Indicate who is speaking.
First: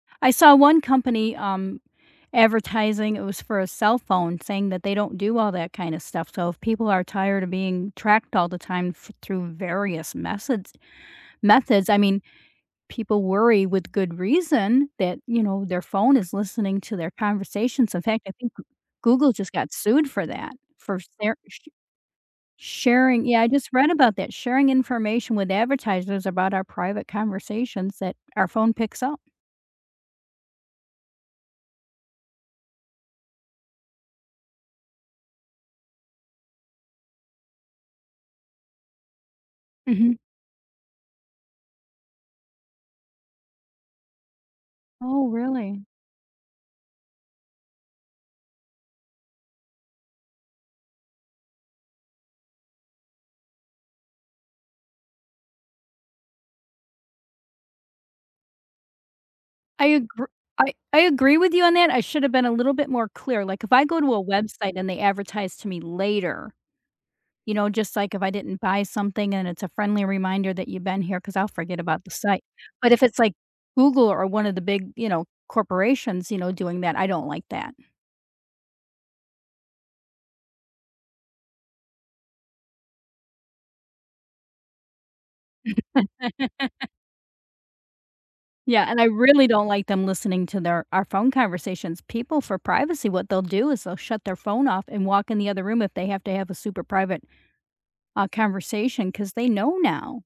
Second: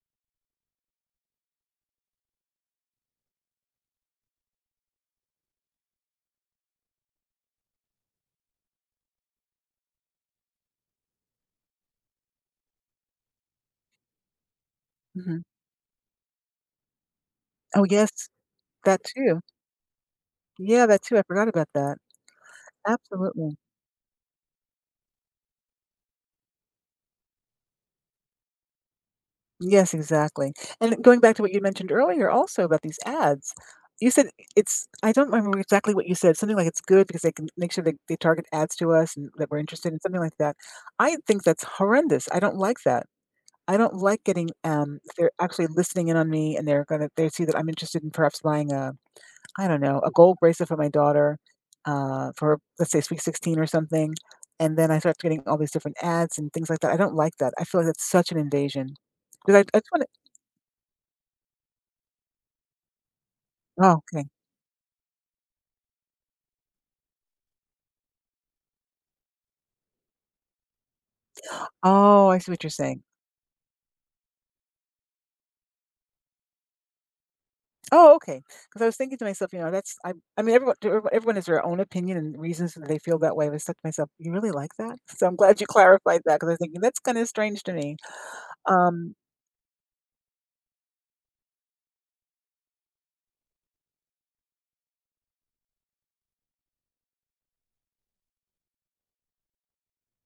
Speaker 1: I saw one company, um, advertising it was for a cell phone saying that they don't do all that kinda stuff. So if people are tired of being tracked all the time th through various methods methods. I mean, people worry with good reason that, you
Speaker 2: Mhm.
Speaker 1: know, their phone is listening to their
Speaker 2: Oh,
Speaker 1: conversations. In fact,
Speaker 2: yes.
Speaker 1: I think G
Speaker 2: That
Speaker 1: Google
Speaker 2: too.
Speaker 1: just got sued for that
Speaker 2: Yeah,
Speaker 1: for
Speaker 2: that too. I
Speaker 1: sar
Speaker 2: forgot
Speaker 1: sh
Speaker 2: about that.
Speaker 1: sharing yeah, I
Speaker 2: Absolutely.
Speaker 1: just read about that, sharing information with advertisers about our private conversations that our phone picks up.
Speaker 2: Yes, exactly. And going back to what you mentioned earlier also about these ads, you said it's I don't remember exactly what you said, something like it's good because they can make sure, like, they target ads to us and that we're interested in
Speaker 1: Mhm.
Speaker 2: something like that. I think that's horrendous. I don't like that. I don't like getting, um,
Speaker 1: Oh,
Speaker 2: they're actually
Speaker 1: really?
Speaker 2: listening in on me and they're gonna they see that I'm interested in perhaps buying a I don't know, a gold bracelet for my daughter, uh, for let's say sweet 16 or something, and then I start getting all these different ads and things like that. I don't like that. I feel like that's such an invasion, 'cause I I
Speaker 1: I
Speaker 2: just wanna
Speaker 1: agr I I agree with you on that. I should’ve been a little bit more clear. Like, if I
Speaker 2: Oh,
Speaker 1: go to a
Speaker 2: okay.
Speaker 1: website and they advertise to me later, you know, just, like, if I didn't buy something and it's a friendly reminder that you've been here, 'cause I'll forget about the
Speaker 2: Oh, I
Speaker 1: site.
Speaker 2: see what you're
Speaker 1: But
Speaker 2: saying.
Speaker 1: if it's like Google or one of the big, you know, corporations, you know, doing that, I don't like that.
Speaker 2: Oh, okay. 'Cause I was thinking to myself, you know, that's I I mean, everyone d everyone has their own opinion and reasons that they feel that way. I said to myself, "You really like that?" So I'm glad you clarified that 'cause I was thinking, "That's kinda strange to me."
Speaker 1: Yeah, and I
Speaker 2: Um
Speaker 1: really don't like them listening to their our phone conversations. People for privacy, what they'll do is they'll shut their phone off and walk in the other room if they have to have a super private, uh, conversation 'cause they know now.